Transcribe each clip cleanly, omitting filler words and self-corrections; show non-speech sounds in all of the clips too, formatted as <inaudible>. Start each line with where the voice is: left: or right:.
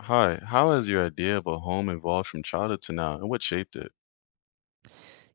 left: Hi, how has your idea of a home evolved from childhood to now, and what shaped it?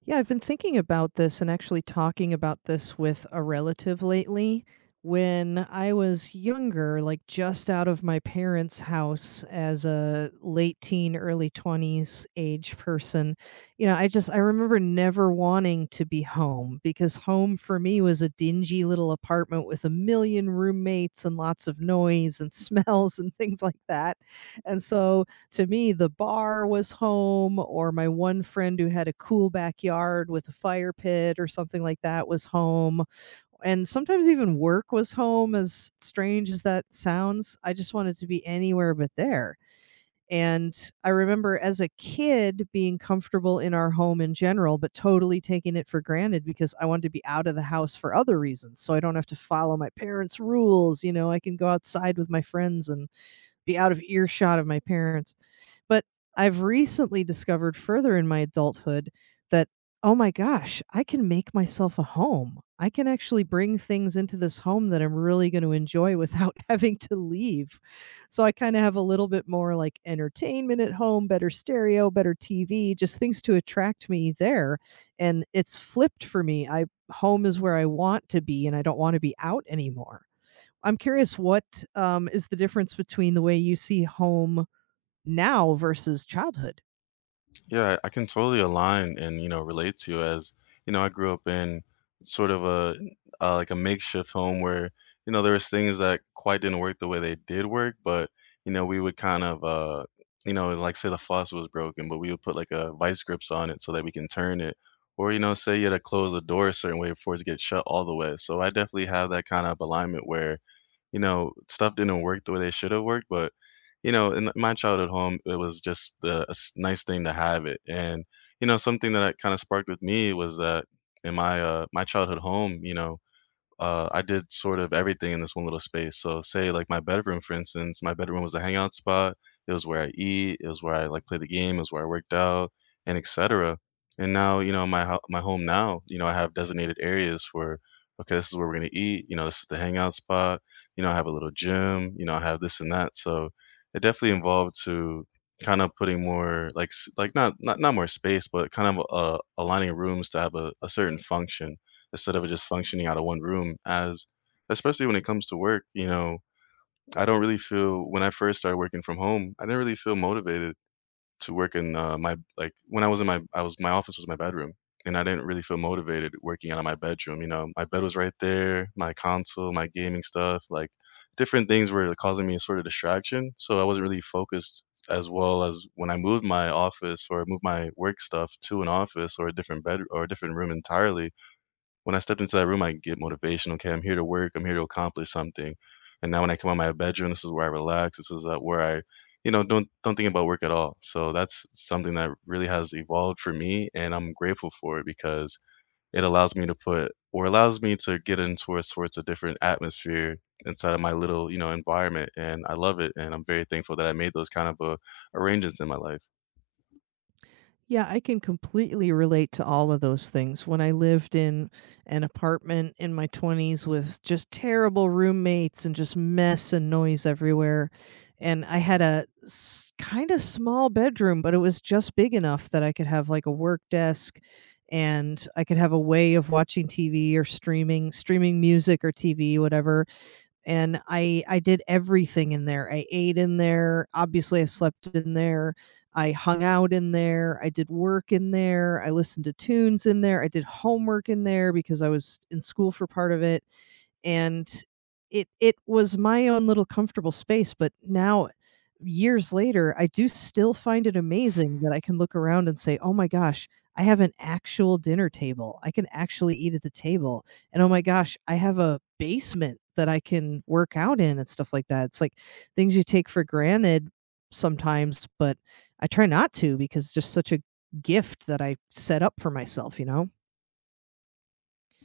right: Yeah, I've been thinking about this and actually talking about this with a relative lately. When I was younger, like just out of my parents' house as a late teen, early 20s age person, you know, I remember never wanting to be home because home for me was a dingy little apartment with a million roommates and lots of noise and <laughs> smells and things like that. And so, to me, the bar was home, or my one friend who had a cool backyard with a fire pit or something like that was home. And sometimes even work was home, as strange as that sounds. I just wanted to be anywhere but there. And I remember as a kid being comfortable in our home in general, but totally taking it for granted because I wanted to be out of the house for other reasons. So I don't have to follow my parents' rules. You know, I can go outside with my friends and be out of earshot of my parents, but I've recently discovered further in my adulthood that, oh my gosh, I can make myself a home. I can actually bring things into this home that I'm really going to enjoy without <laughs> having to leave. So I kind of have a little bit more like entertainment at home, better stereo, better TV, just things to attract me there. And it's flipped for me. I Home is where I want to be and I don't want to be out anymore. I'm curious what is the difference between the way you see home now versus childhood.
left: Yeah, I can totally align and, you know, relate to you as, you know, I grew up in sort of a like a makeshift home where, you know, there was things that quite didn't work the way they did work, but, you know, we would kind of you know, like say the faucet was broken, but we would put like a vice grips on it so that we can turn it. Or, you know, say you had to close the door a certain way before it gets shut all the way. So I definitely have that kind of alignment where, you know, stuff didn't work the way they should have worked, but you know, in my childhood home, it was just the nice thing to have it. And you know, something that kind of sparked with me was that in my my childhood home, you know, I did sort of everything in this one little space. So, say like my bedroom, for instance, my bedroom was a hangout spot. It was where I eat. It was where I like play the game. It was where I worked out, and etc. And now, you know, my home now, you know, I have designated areas for. Okay, this is where we're gonna eat. You know, this is the hangout spot. You know, I have a little gym. You know, I have this and that. So, it definitely involved to kind of putting more like like not more space, but kind of aligning rooms to have a certain function instead of it just functioning out of one room as especially when it comes to work, you know, I don't really feel when I first started working from home, I didn't really feel motivated to work in my like when I was in my I was my office was my bedroom, and I didn't really feel motivated working out of my bedroom, you know. My bed was right there, my console, my gaming stuff, like different things were causing me a sort of distraction, so I wasn't really focused as well as when I moved my office or moved my work stuff to an office or a different bed or a different room entirely. When I stepped into that room, I get motivation. Okay, I'm here to work. I'm here to accomplish something. And now when I come out of my bedroom, this is where I relax. This is where I, you know, don't think about work at all. So that's something that really has evolved for me, and I'm grateful for it because it allows me to put or allows me to get into a sorts of different atmosphere inside of my little, you know, environment. And I love it. And I'm very thankful that I made those kind of arrangements in my life.
right: Yeah, I can completely relate to all of those things. When I lived in an apartment in my 20s with just terrible roommates and just mess and noise everywhere. And I had a kind of small bedroom, but it was just big enough that I could have like a work desk, and I could have a way of watching TV or streaming music or TV, whatever. And I did everything in there. I ate in there. Obviously, I slept in there. I hung out in there. I did work in there. I listened to tunes in there. I did homework in there because I was in school for part of it. And it was my own little comfortable space, but now years later, I do still find it amazing that I can look around and say, "Oh my gosh, I have an actual dinner table. I can actually eat at the table." And, "Oh my gosh, I have a basement that I can work out in," and stuff like that. It's like things you take for granted sometimes, but I try not to because it's just such a gift that I set up for myself, you know?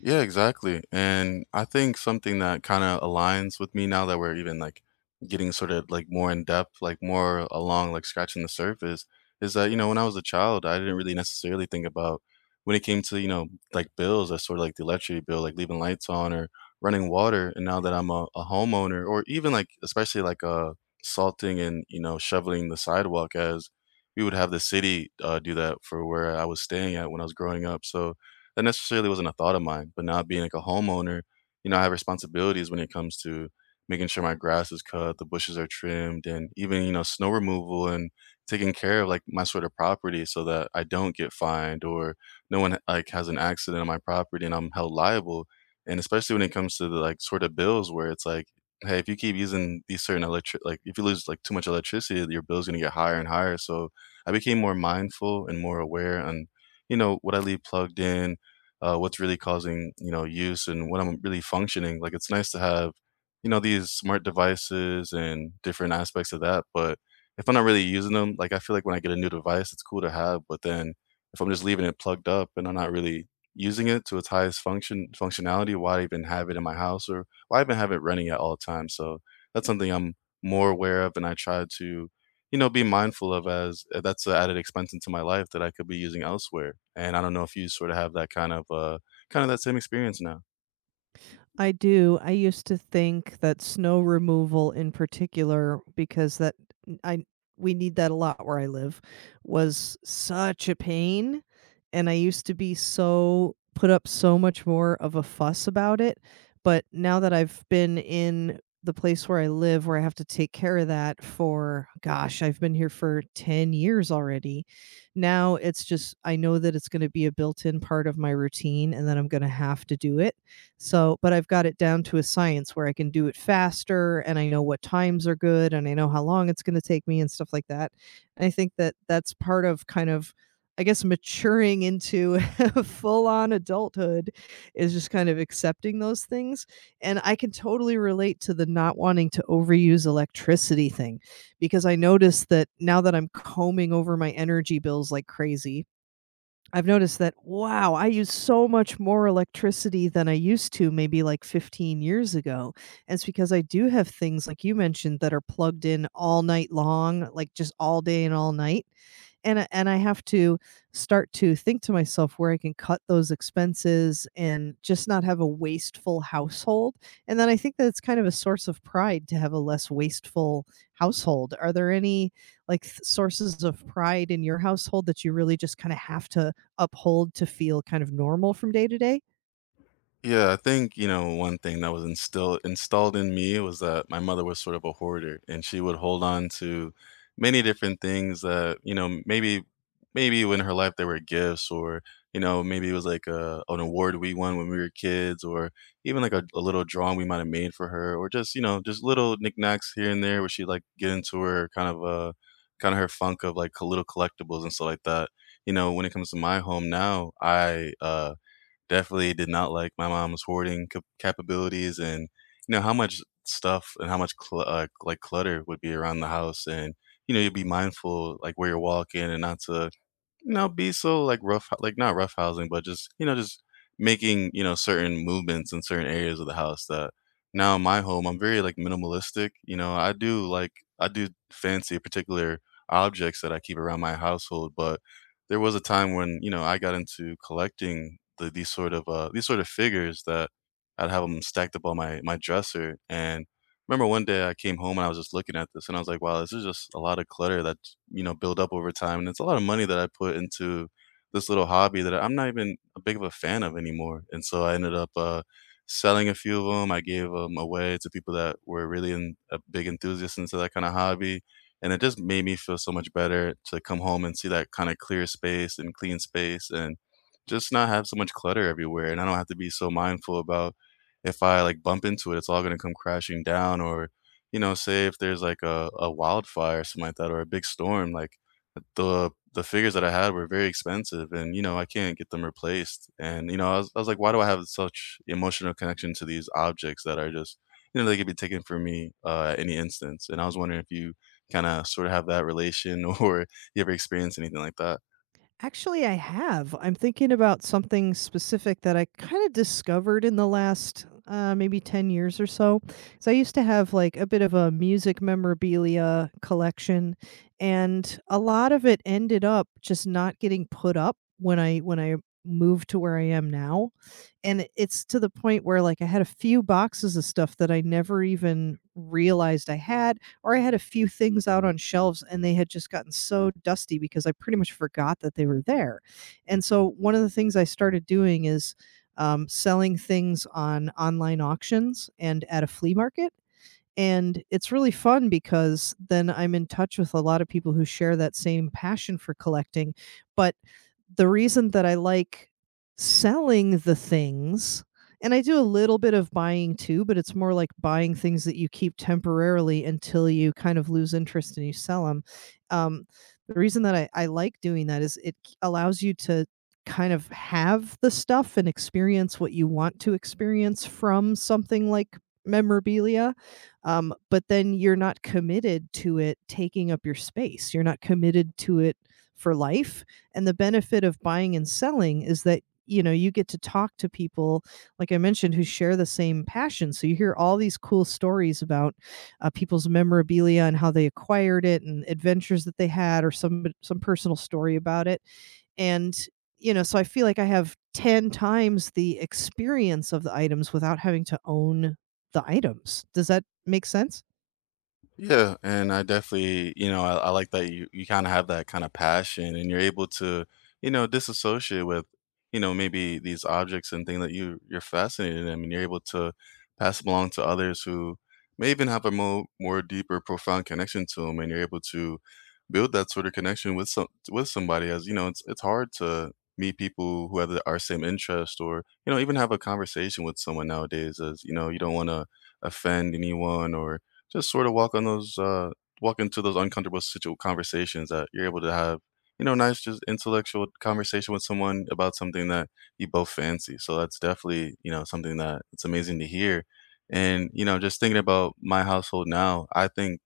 left: Yeah, exactly. And I think something that kind of aligns with me now that we're even like getting sort of like more in depth, like more along, like scratching the surface, is that, you know, when I was a child, I didn't really necessarily think about when it came to, you know, like bills, or sort of like the electricity bill, like leaving lights on or running water. And now that I'm a homeowner, or even like, especially like salting and, you know, shoveling the sidewalk as we would have the city do that for where I was staying at when I was growing up. So, that necessarily wasn't a thought of mine, but now being like a homeowner, you know, I have responsibilities when it comes to making sure my grass is cut, the bushes are trimmed, and even, you know, snow removal and taking care of like my sort of property so that I don't get fined or no one like has an accident on my property and I'm held liable. And especially when it comes to the like sort of bills where it's like, hey, if you keep using these certain electric, like if you lose like too much electricity, your bill's gonna get higher and higher. So I became more mindful and more aware on, you know, what I leave plugged in, what's really causing you know use and what I'm really functioning like. It's nice to have you know these smart devices and different aspects of that, but if I'm not really using them, like I feel like when I get a new device it's cool to have, but then if I'm just leaving it plugged up and I'm not really using it to its highest functionality, why even have it in my house, or why even have it running at all times? So that's something I'm more aware of and I try to, you know, be mindful of, as that's an added expense into my life that I could be using elsewhere. And I don't know if you sort of have that kind of that same experience now.
right: I do. I used to think that snow removal in particular, because that I we need that a lot where I live, was such a pain, and I used to be so put up so much more of a fuss about it, but now that I've been in the place where I live where I have to take care of that for gosh, I've been here for 10 years already. Now it's just I know that it's going to be a built-in part of my routine and that I'm going to have to do it so, but I've got it down to a science where I can do it faster and I know what times are good and I know how long it's going to take me and stuff like that. And I think that that's part of kind of, I guess, maturing into <laughs> full on adulthood is just kind of accepting those things. And I can totally relate to the not wanting to overuse electricity thing because I noticed that now that I'm combing over my energy bills like crazy, I've noticed that, wow, I use so much more electricity than I used to maybe like 15 years ago. And it's because I do have things like you mentioned that are plugged in all night long, like just all day and all night. And I have to start to think to myself where I can cut those expenses and just not have a wasteful household. And then I think that it's kind of a source of pride to have a less wasteful household. Are there any like sources of pride in your household that you really just kind of have to uphold to feel kind of normal from day to day?
left: Yeah, I think, you know, one thing that was instilled installed in me was that my mother was sort of a hoarder, and she would hold on to many different things that, you know, maybe in her life they were gifts, or, you know, maybe it was like an award we won when we were kids, or even like a little drawing we might have made for her, or just, you know, just little knickknacks here and there where she like get into her kind of her funk of like little collectibles and stuff like that. You know, when it comes to my home now, I definitely did not like my mom's hoarding cap capabilities, and, you know, how much stuff and how much clu like, clutter would be around the house, and, you know, you'd be mindful, like, where you're walking and not to no, be so, like, rough, like, not roughhousing, but just, you know, just making, you know, certain movements in certain areas of the house. That now in my home, I'm very, like, minimalistic, you know, I do, like, I do fancy particular objects that I keep around my household. But there was a time when, you know, I got into collecting these sort of figures that I'd have them stacked up on my dresser, and remember one day I came home and I was just looking at this, and I was like, "Wow, this is just a lot of clutter that, you know, build up over time, and it's a lot of money that I put into this little hobby that I'm not even a big of a fan of anymore." And so I ended up, selling a few of them. I gave them away to people that were really en big enthusiasts into that kinda hobby, and it just made me feel so much better to come home and see that kinda clear space and clean space, and just not have so much clutter everywhere, and I don't have to be so mindful about, if I, like, bump into it, it's all gonna come crashing down. Or you know, say if there's like a wildfire or something like that, or a big storm, like, the figures that I had were very expensive, and you know, I can't get them replaced. And you know, I was like, why do I have such emotional connection to these objects that are just, you know, they could be taken from me at any instance? And I was wondering if you kind of sort of have that relation <laughs> or you ever experienced anything like that.
right: Actually, I have. I'm thinking about something specific that I kind of discovered in the last maybe 10 years or so. So I used to have like a bit of a music memorabilia collection, and a lot of it ended up just not getting put up when I moved to where I am now. And it- it's to the point where like I had a few boxes of stuff that I never even realized I had, or I had a few things out on shelves and they had just gotten so dusty because I pretty much forgot that they were there. And so one of the things I started doing is selling things on online auctions and at a flea market. And it's really fun because then I'm in touch with a lot of people who share that same passion for collecting, but the reason that I like selling the things, and I do a little bit of buying too, but it's more like buying things that you keep temporarily until you kind of lose interest and you sell them. Um, the reason that I like doing that is it allows you to kind of have the stuff and experience what you want to experience from something like memorabilia. But then you're not committed to it taking up your space. You're not committed to it for life, and the benefit of buying and selling is that you know you get to talk to people like I mentioned who share the same passion, so you hear all these cool stories about people's memorabilia and how they acquired it and adventures that they had or some personal story about it. And you know, so I feel like I have 10 times the experience of the items without having to own the items. Does that make sense?
left: Yeah, and I definitely, you know, I like that you kind of have that kind of passion, and you're able to, you know, disassociate with, you know, maybe these objects and things that you're fascinated in. I mean, you're able to pass them along to others who may even have a more deeper, profound connection to them, and you're able to build that sort of connection with some with somebody. As you know, it's hard to meet people who have our same interest, or you know, even have a conversation with someone nowadays. As you know, you don't want to offend anyone, or just sort of walk into those uncomfortable conversations. That you're able to have, you know, nice just intellectual conversation with someone about something that you both fancy. So that's definitely, you know, something that it's amazing to hear. And you know, just thinking about my household now, I think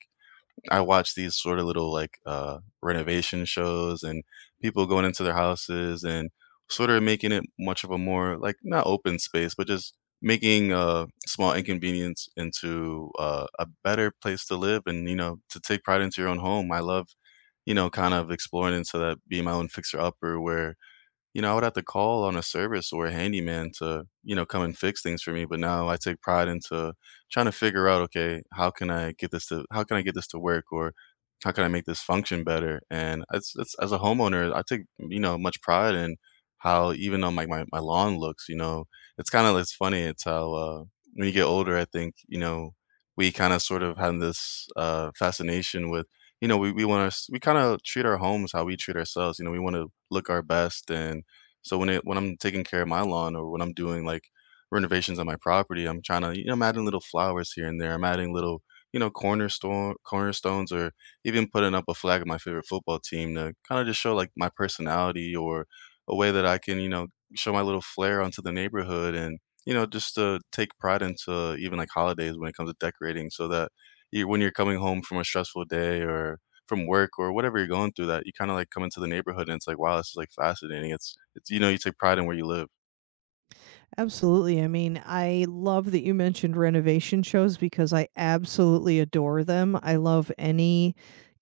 left: I watch these sort of little like renovation shows, and people going into their houses and sort of making it much of a more like not open space, but just making a small inconvenience into a better place to live, and you know, to take pride into your own home. I love, you know, kind of exploring into that, being my own fixer upper, where, you know, I would have to call on a service or a handyman to, you know, come and fix things for me. But now I take pride into trying to figure out, okay, how can I get this to work, or how can I make this function better? And it's, as a homeowner, I take, you know, much pride in how, even though my my lawn looks, you know, it's kind of, it's funny. It's how when you get older, I think, you know, we kind of have this fascination with, you know, we want to we kind of treat our homes how we treat ourselves. You know, we want to look our best. And so when it when I'm taking care of my lawn, or when I'm doing like renovations on my property, I'm trying to, you know, I'm adding little flowers here and there. I'm adding little, you know, cornerstones, or even putting up a flag of my favorite football team, to kind of just show like my personality, or a way that I can, you know, show my little flair onto the neighborhood. And you know, just to take pride into even like holidays when it comes to decorating, so that you, when you're coming home from a stressful day, or from work, or whatever you're going through, that you kinda, like, come into the neighborhood and it's like, "Wow, this is, like, fascinating." It's you know, you take pride in where you live.
right: Absolutely. I mean, I love that you mentioned renovation shows because I absolutely adore them. I love any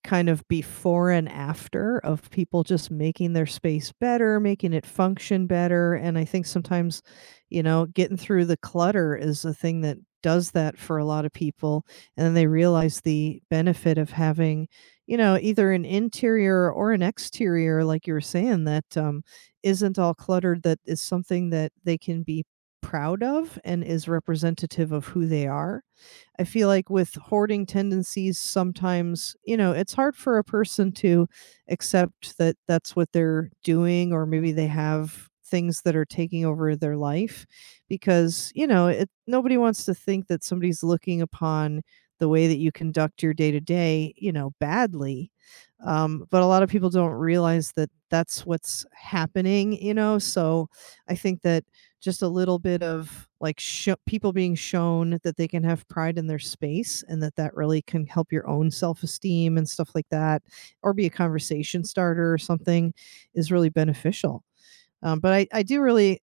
right: kind of before and after of people just making their space better, making it function better. And I think sometimes, you know, getting through the clutter is a thing that does that for a lot of people. And then they realize the benefit of having, you know, either an interior or an exterior, like you were saying, that isn't all cluttered, that is something that they can be proud of and is representative of who they are. I feel like with hoarding tendencies, sometimes, you know, it's hard for a person to accept that that's what they're doing, or maybe they have things that are taking over their life because, you know, it, nobody wants to think that somebody's looking upon the way that you conduct your day to day, you know, badly. But a lot of people don't realize that that's what's happening, you know. So I think that just a little bit of like sho people being shown that they can have pride in their space and that that really can help your own self-esteem and stuff like that, or be a conversation starter or something, is really beneficial. But I do really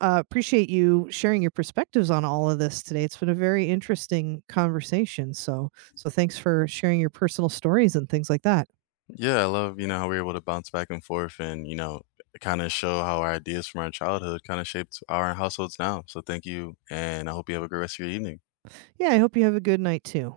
right: appreciate you sharing your perspectives on all of this today. It's been a very interesting conversation, so so thanks for sharing your personal stories and things like that.
left: Yeah, I love, you know, how we're able to bounce back and forth and, you know, kinda show how our ideas from our childhood kinda shaped our households now. So thank you, and I hope you have a great rest of your evening.
right: Yeah, I hope you have a good night too.